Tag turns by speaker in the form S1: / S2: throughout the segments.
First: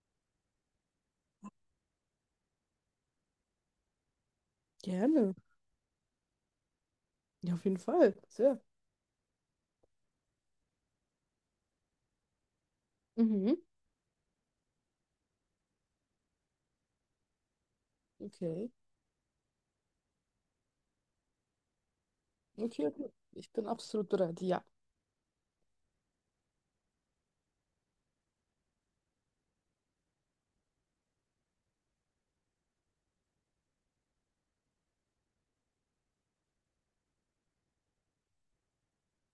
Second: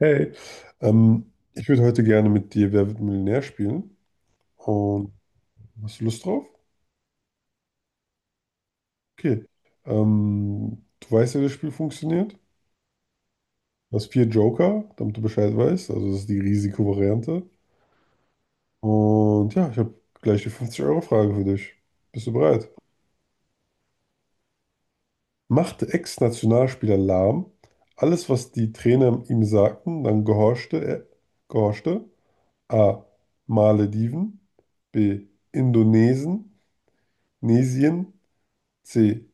S1: Hey, ich würde heute gerne mit dir Wer wird Millionär spielen. Und
S2: Gerne.
S1: hast du Lust drauf?
S2: Ja, auf jeden Fall. Sehr.
S1: Okay. Du weißt ja, wie das Spiel funktioniert.
S2: Mhm.
S1: Du hast vier Joker, damit du Bescheid weißt. Also das ist die Risikovariante.
S2: Okay.
S1: Und ja, ich habe gleich die 50-Euro-Frage für dich. Bist du bereit?
S2: Okay, okay. Ich bin absolut bereit. Ja.
S1: Machte Ex-Nationalspieler lahm. Alles, was die Trainer ihm sagten, dann gehorchte er. Gehorchte. A. Malediven. B. Indonesien. Nesien. C.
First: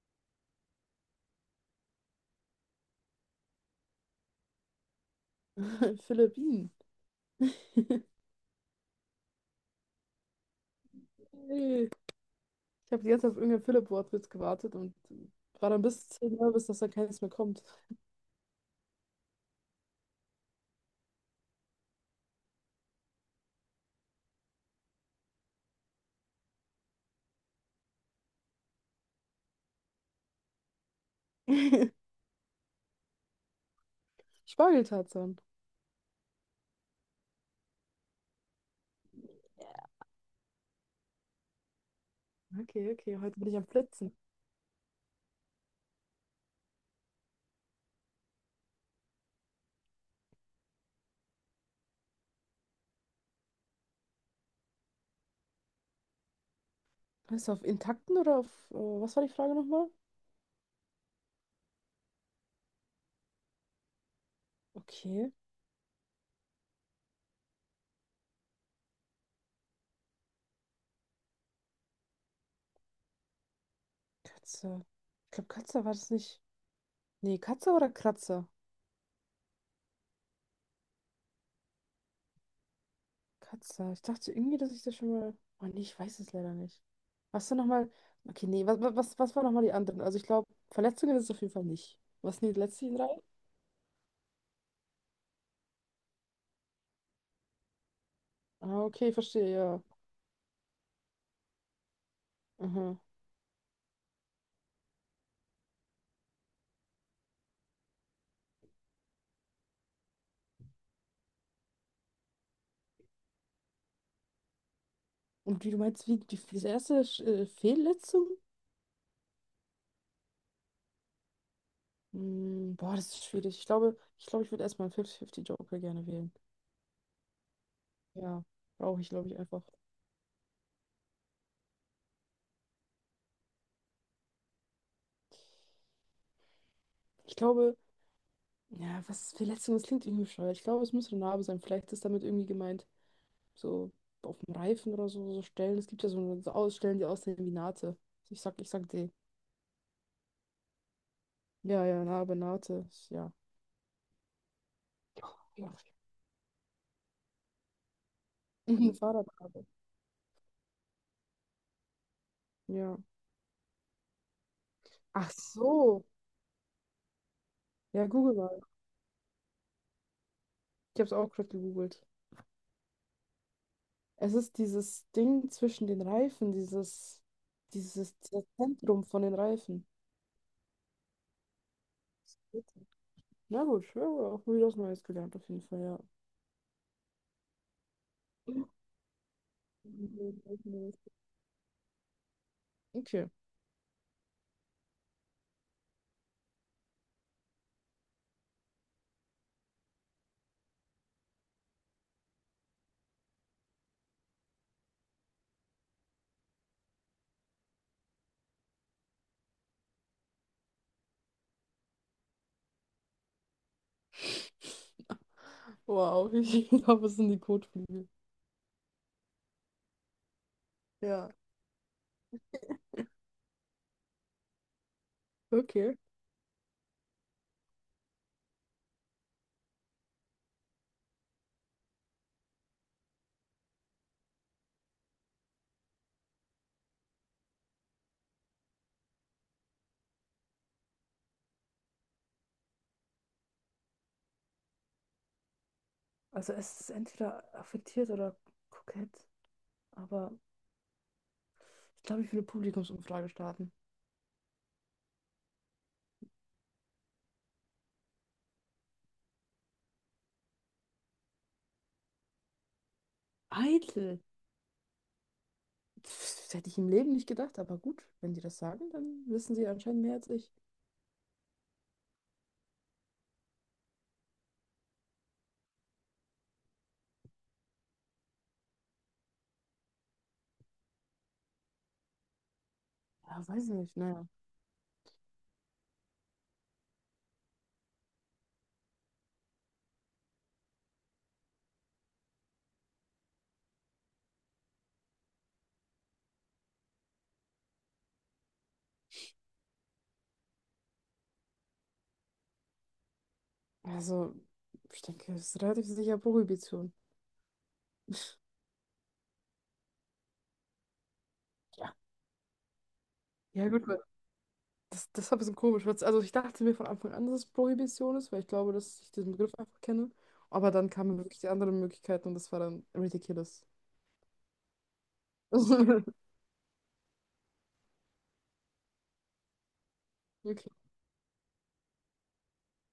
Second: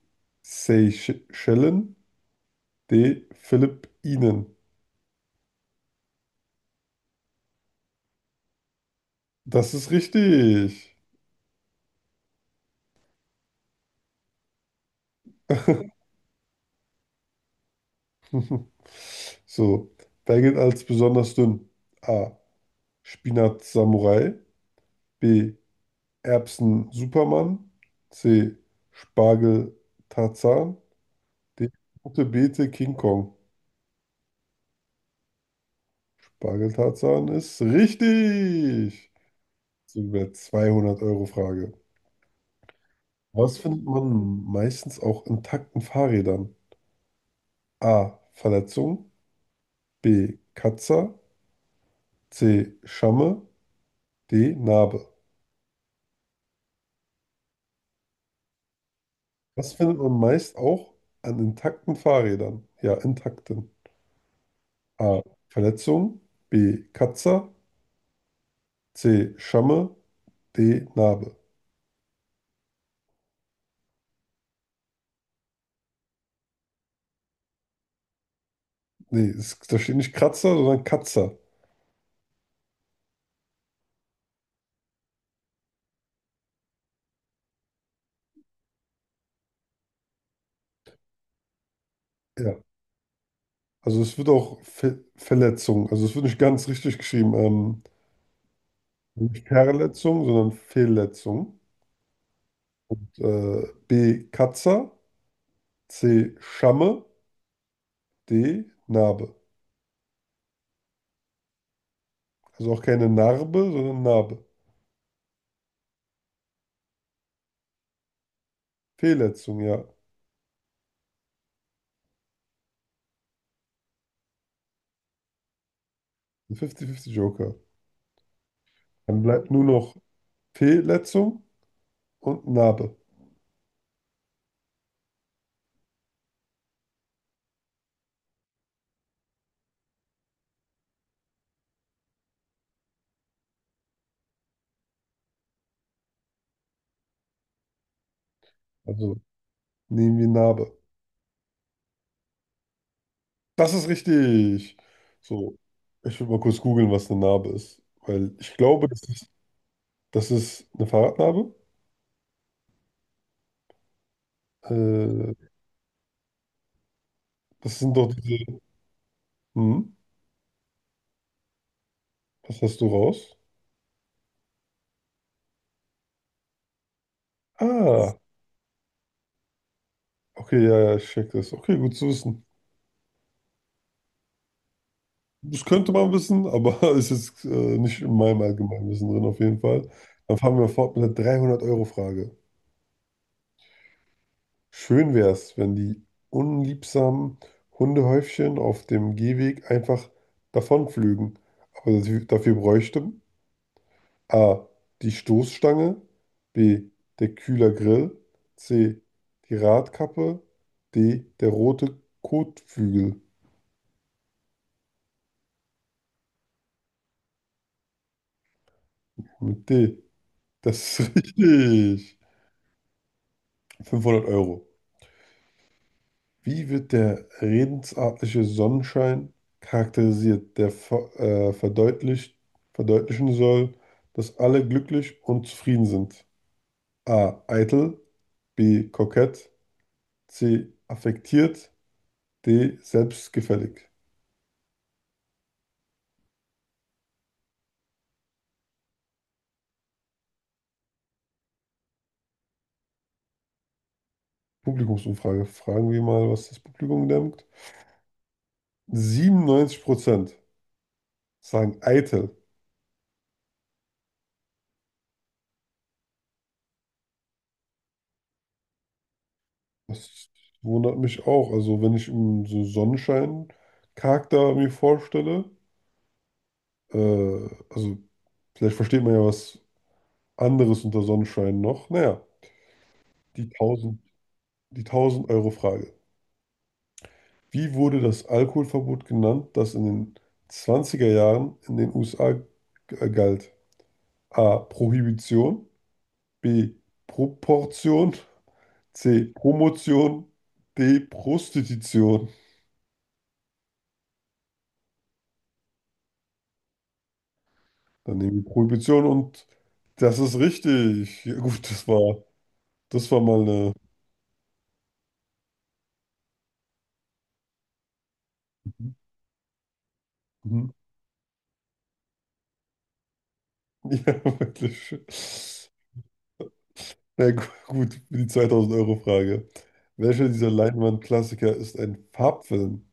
S1: Seychellen. D. Philippinen.
S2: Philippinen.
S1: Das ist richtig.
S2: Hey. Ich habe die ganze Zeit auf irgendein Philipp-Wortwitz gewartet und war dann bis 10 nervös, dass da keines mehr kommt.
S1: So, wer gilt als besonders dünn? A. Spinat Samurai. B. Erbsen Superman. C. Spargel Tarzan. D. Rote Beete King Kong.
S2: Spargeltarzan.
S1: Spargel Tarzan ist richtig. So über 200 Euro Frage.
S2: Okay, okay. Heute bin ich
S1: Was
S2: am
S1: findet
S2: Blitzen.
S1: man meistens auch intakten Fahrrädern? A. Verletzung. B. Katzer. C. Schamme. D. Narbe.
S2: Weißt du, auf intakten oder auf, was war die Frage
S1: Was
S2: nochmal?
S1: findet man meist auch an intakten Fahrrädern? Ja, intakten. A.
S2: Okay.
S1: Verletzung. B. Katzer. C. Schamme. D. Narbe.
S2: Katze. Ich glaube, Katze war das nicht. Nee, Katze oder Kratzer?
S1: Nee, es, da steht nicht Kratzer, sondern Katzer.
S2: Katze. Ich dachte irgendwie, dass ich das schon mal. Oh nee, ich weiß es leider nicht. Hast du nochmal. Okay, nee, was waren nochmal die anderen? Also ich glaube, Verletzungen ist es auf jeden Fall nicht. Was sind
S1: Ja.
S2: die letzten drei?
S1: Also es wird auch Fe Verletzung. Also es wird nicht ganz richtig geschrieben.
S2: Ah, okay,
S1: Nicht
S2: verstehe, ja.
S1: Verletzung, sondern Fehlletzung.
S2: Aha.
S1: Und B. Katzer. C. Schamme. D. Narbe. Also auch keine Narbe, sondern Narbe.
S2: Und wie du meinst, wie die, diese erste Fehlletzung?
S1: Fehlletzung, ja.
S2: Boah, das ist schwierig. Ich glaube, ich würde erstmal einen 50-50-Joker gerne wählen.
S1: Ein 50-50-Joker.
S2: Ja, brauche ich,
S1: Dann
S2: glaube ich,
S1: bleibt
S2: einfach.
S1: nur noch Fehlletzung und Narbe.
S2: Ich glaube, ja, was Verletzung, das klingt irgendwie bescheuert. Ich glaube, es muss eine Narbe sein. Vielleicht ist damit irgendwie gemeint, so auf dem Reifen oder so, so Stellen. Es gibt ja so, so Ausstellen, die aussehen wie Naht. Ich sag die.
S1: Also nehmen wir Narbe.
S2: Ja, ja, Narbe, Naht. Ja.
S1: Das ist richtig. So,
S2: Ja.
S1: ich will mal kurz googeln, was eine Narbe ist. Weil ich glaube,
S2: Mhm.
S1: das ist,
S2: Fahrradnarbe.
S1: das ist eine Fahrradnarbe.
S2: Ja. Ach
S1: Äh,
S2: so.
S1: das sind
S2: Ja,
S1: doch
S2: google
S1: diese.
S2: mal.
S1: Hm,
S2: Ich habe es auch gerade gegoogelt.
S1: was hast du raus?
S2: Es ist dieses Ding zwischen den Reifen,
S1: Ah,
S2: dieses, dieses Zentrum von den Reifen.
S1: okay, ja, ja, ich check das. Okay, gut zu wissen.
S2: Na gut, ja, auch wieder was Neues gelernt auf jeden
S1: Das
S2: Fall,
S1: könnte
S2: ja.
S1: man wissen, aber es ist nicht in meinem Allgemeinwissen drin auf jeden Fall. Dann fahren wir fort mit der 300-Euro-Frage.
S2: Okay.
S1: Schön wäre es, wenn die unliebsamen Hundehäufchen auf dem Gehweg einfach davonflügen. Aber dafür bräuchte A. die Stoßstange, B. der Kühlergrill, C. die Radkappe, D. der rote Kotflügel
S2: Wow, ich glaube, es sind die Kotflügel.
S1: mit D. Das ist
S2: Ja.
S1: richtig. 500 Euro.
S2: Okay.
S1: Wie wird der redensartliche Sonnenschein charakterisiert, der verdeutlichen soll, dass alle glücklich und zufrieden sind? A. Eitel, B. Kokett, C. Affektiert, D. Selbstgefällig.
S2: Also es ist entweder affektiert oder kokett. Aber ich glaube, ich will eine Publikumsumfrage starten.
S1: Publikumsumfrage. Fragen wir mal, was das Publikum denkt. 97% sagen eitel.
S2: Eitel. Pff, das hätte ich im Leben nicht gedacht, aber gut, wenn die das sagen, dann wissen sie anscheinend mehr
S1: Das
S2: als ich.
S1: wundert mich auch. Also, wenn ich so Sonnenschein-Charakter mir vorstelle, äh, also vielleicht versteht man ja was anderes unter Sonnenschein noch. Naja,
S2: Ja,
S1: die
S2: weiß nicht,
S1: tausend,
S2: naja.
S1: die tausend Euro Frage. Wie wurde das Alkoholverbot genannt, das in den 20er Jahren in den USA galt? A. Prohibition. B. Proportion. C. Promotion. D. Prostitution.
S2: Also, ich denke, es ist relativ sicher Prohibition.
S1: Dann nehmen wir Prohibition und das ist richtig. Ja, gut, das
S2: Ja.
S1: war, das war mal
S2: Ja,
S1: eine.
S2: gut, weil das, das war ein bisschen komisch. Weil's- Also, ich dachte mir von Anfang an, dass es Prohibition ist, weil ich glaube, dass ich diesen Begriff einfach kenne.
S1: Mhm.
S2: Aber dann kamen wirklich die anderen Möglichkeiten und das war dann ridiculous.
S1: Ja, wirklich. Na gut, für die 2000-Euro-Frage. Welcher dieser
S2: Okay,
S1: Leinwandklassiker ist ein Farbfilm?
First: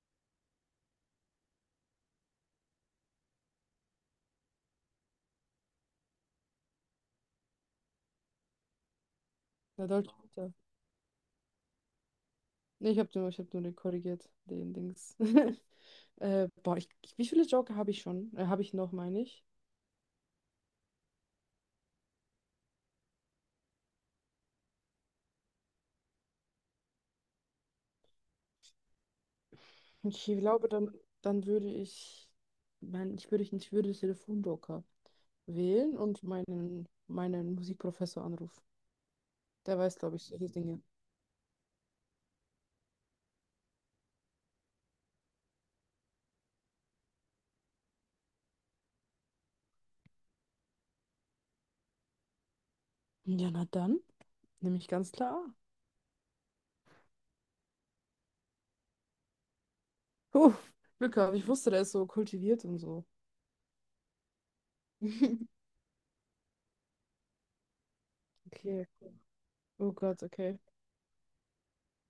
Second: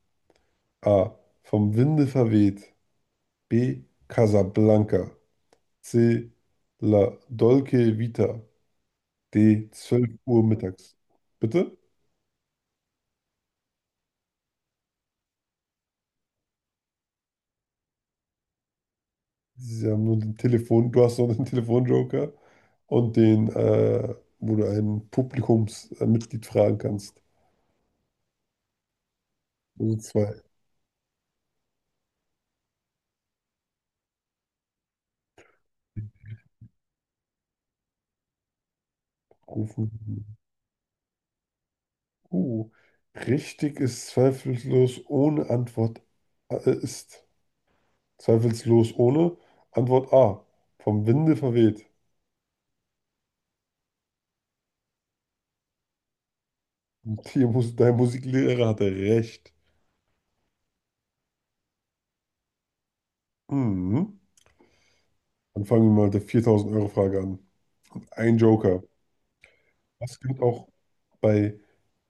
S1: A. Vom Winde verweht. B. Casablanca. C. La Dolce Vita. D.
S2: na,
S1: zwölf
S2: Deutsch.
S1: Uhr mittags. Bitte?
S2: Nee, ich habe nur, ich hab nur den korrigiert, den Dings. Boah, wie viele Joker habe ich schon? Habe ich noch, meine ich.
S1: Sie haben nur den Telefon, du hast noch den Telefonjoker und den, wo du ein Publikumsmitglied fragen kannst. Also
S2: Ich
S1: zwei
S2: glaube, dann würde ich, ich würde den Telefonjoker wählen und meinen Musikprofessor anrufen. Der weiß, glaube
S1: rufen.
S2: ich, solche Dinge.
S1: Uh, richtig ist zweifellos ohne Antwort ist zweifellos ohne Antwort A. Vom Winde verweht.
S2: Ja, na dann, nehme ich ganz klar.
S1: Und die Mus dein Musiklehrer hatte recht.
S2: A. Huh, Glück gehabt, ich wusste, der ist so kultiviert und so.
S1: Mhm. Dann fangen wir mal mit der 4000-Euro-Frage an. Ein Joker.
S2: Okay. Oh
S1: Was
S2: Gott,
S1: gilt
S2: okay.
S1: auch bei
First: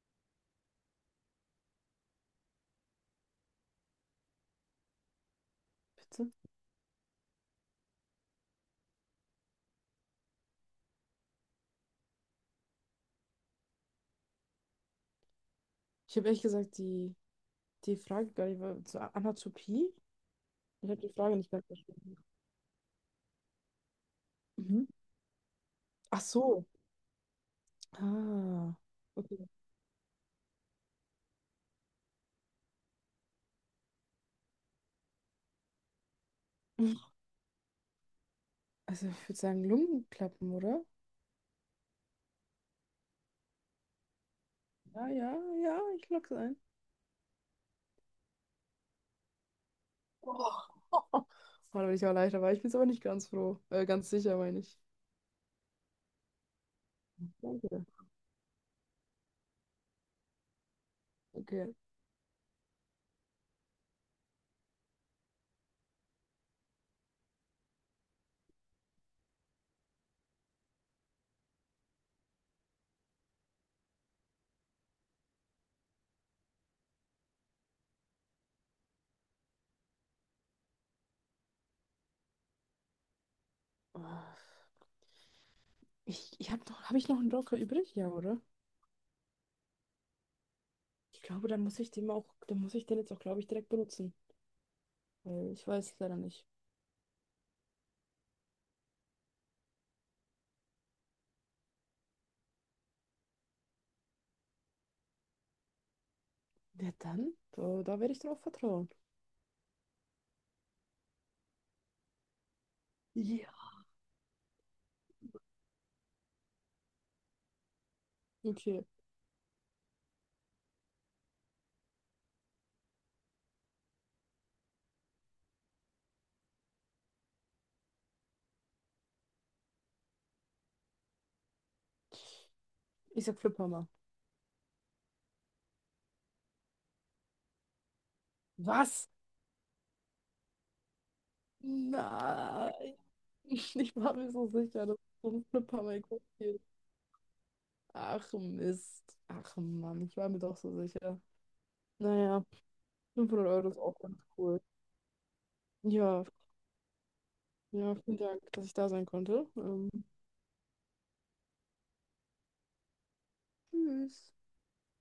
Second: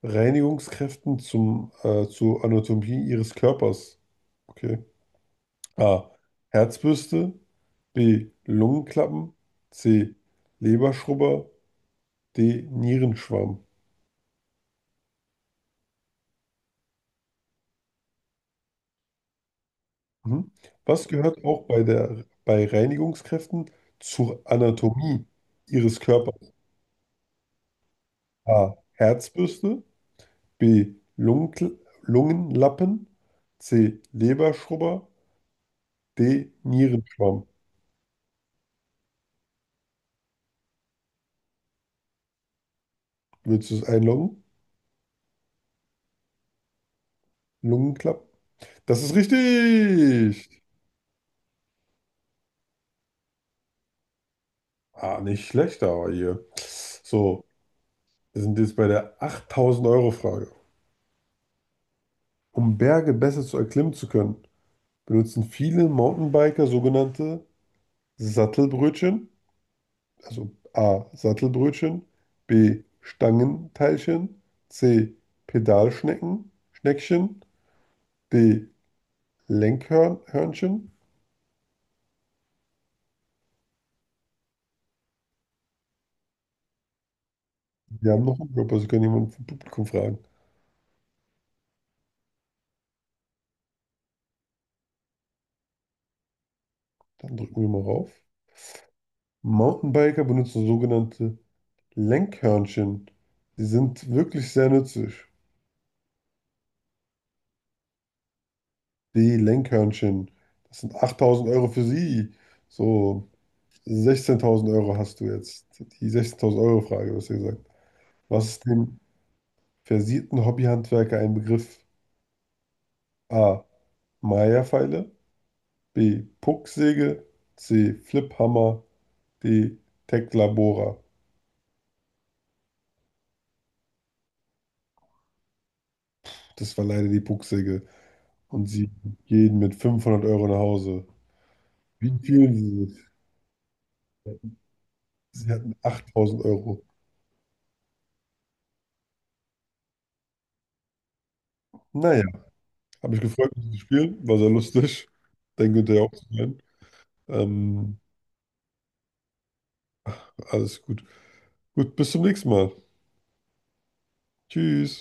S1: Reinigungskräften zur Anatomie ihres Körpers? Okay. A.
S2: Bitte?
S1: Herzbürste. B. Lungenklappen. C. Leberschrubber. Denierenschwamm.
S2: Ich habe ehrlich gesagt die Frage gar nicht, zur Anatopie.
S1: Mhm.
S2: Ich habe
S1: Was
S2: die Frage
S1: gehört
S2: nicht
S1: auch
S2: ganz verstanden.
S1: bei Reinigungskräften zur
S2: Mhm.
S1: Anatomie Ihres
S2: Ach
S1: Körpers?
S2: so. Ah,
S1: A.
S2: okay.
S1: Herzbürste. B. Lungenlappen. C. Leberschrubber. D. Nierenschwamm.
S2: Also ich würde sagen Lungenklappen, oder?
S1: Willst du es einloggen?
S2: Ja, ja, ja, ich lock's ein.
S1: Lungenklappen? Das ist richtig!
S2: Oh. Oh, da bin ich auch leichter, aber ich bin es aber nicht ganz froh. Ganz sicher, meine ich.
S1: Ah, nicht schlecht, aber hier. So,
S2: Danke.
S1: wir sind jetzt bei der 8000-Euro-Frage.
S2: Okay.
S1: Um Berge besser zu erklimmen zu können, benutzen viele Mountainbiker sogenannte Sattelbrötchen, also A. Sattelbrötchen, B. Stangenteilchen, C. Pedalschnecken, Schneckchen, D. Lenkhörnchen.
S2: Ah, ich habe noch, habe ich noch einen Joker übrig? Ja,
S1: Wir haben noch
S2: oder?
S1: einen Job, also kann jemand vom Publikum fragen.
S2: Ich glaube, dann muss ich den auch, dann muss ich den jetzt auch, glaube ich, direkt benutzen. Weil ich weiß es leider nicht.
S1: Dann drücken wir mal rauf. Mountainbiker benutzen sogenannte Lenkhörnchen. Sie sind wirklich sehr nützlich.
S2: Ja, dann? Da, da werde ich drauf vertrauen.
S1: Die Lenkhörnchen, das sind 8.000 Euro für sie. So
S2: Ja.
S1: 16.000 Euro hast du jetzt. Die 16.000 Euro Frage, was ihr gesagt. Was ist
S2: Okay.
S1: dem versierten Hobbyhandwerker ein Begriff? A. Maya-Pfeile, B. Pucksäge, C. Fliphammer, D. Tecklabora.
S2: Ich sag Fliphammer.
S1: Das war leider die Pucksäge. Und sie
S2: Was?
S1: gehen mit 500 Euro nach Hause. Wie fühlen
S2: Nein,
S1: sie
S2: ich war mir so
S1: sich?
S2: sicher, dass so ein
S1: Sie hatten
S2: Flippermikro
S1: 8000
S2: ist.
S1: Euro.
S2: Ach Mist. Ach Mann, ich war mir doch so sicher.
S1: Naja,
S2: Naja,
S1: habe mich
S2: 500
S1: gefreut,
S2: Euro
S1: mit zu
S2: ist auch ganz
S1: spielen. War sehr
S2: cool.
S1: lustig. Denke, hinterher auch
S2: Ja,
S1: zu sein.
S2: ja,
S1: Ähm,
S2: vielen Dank, dass ich da sein konnte.
S1: alles gut. Gut, bis zum nächsten Mal.
S2: Tschüss.
S1: Tschüss.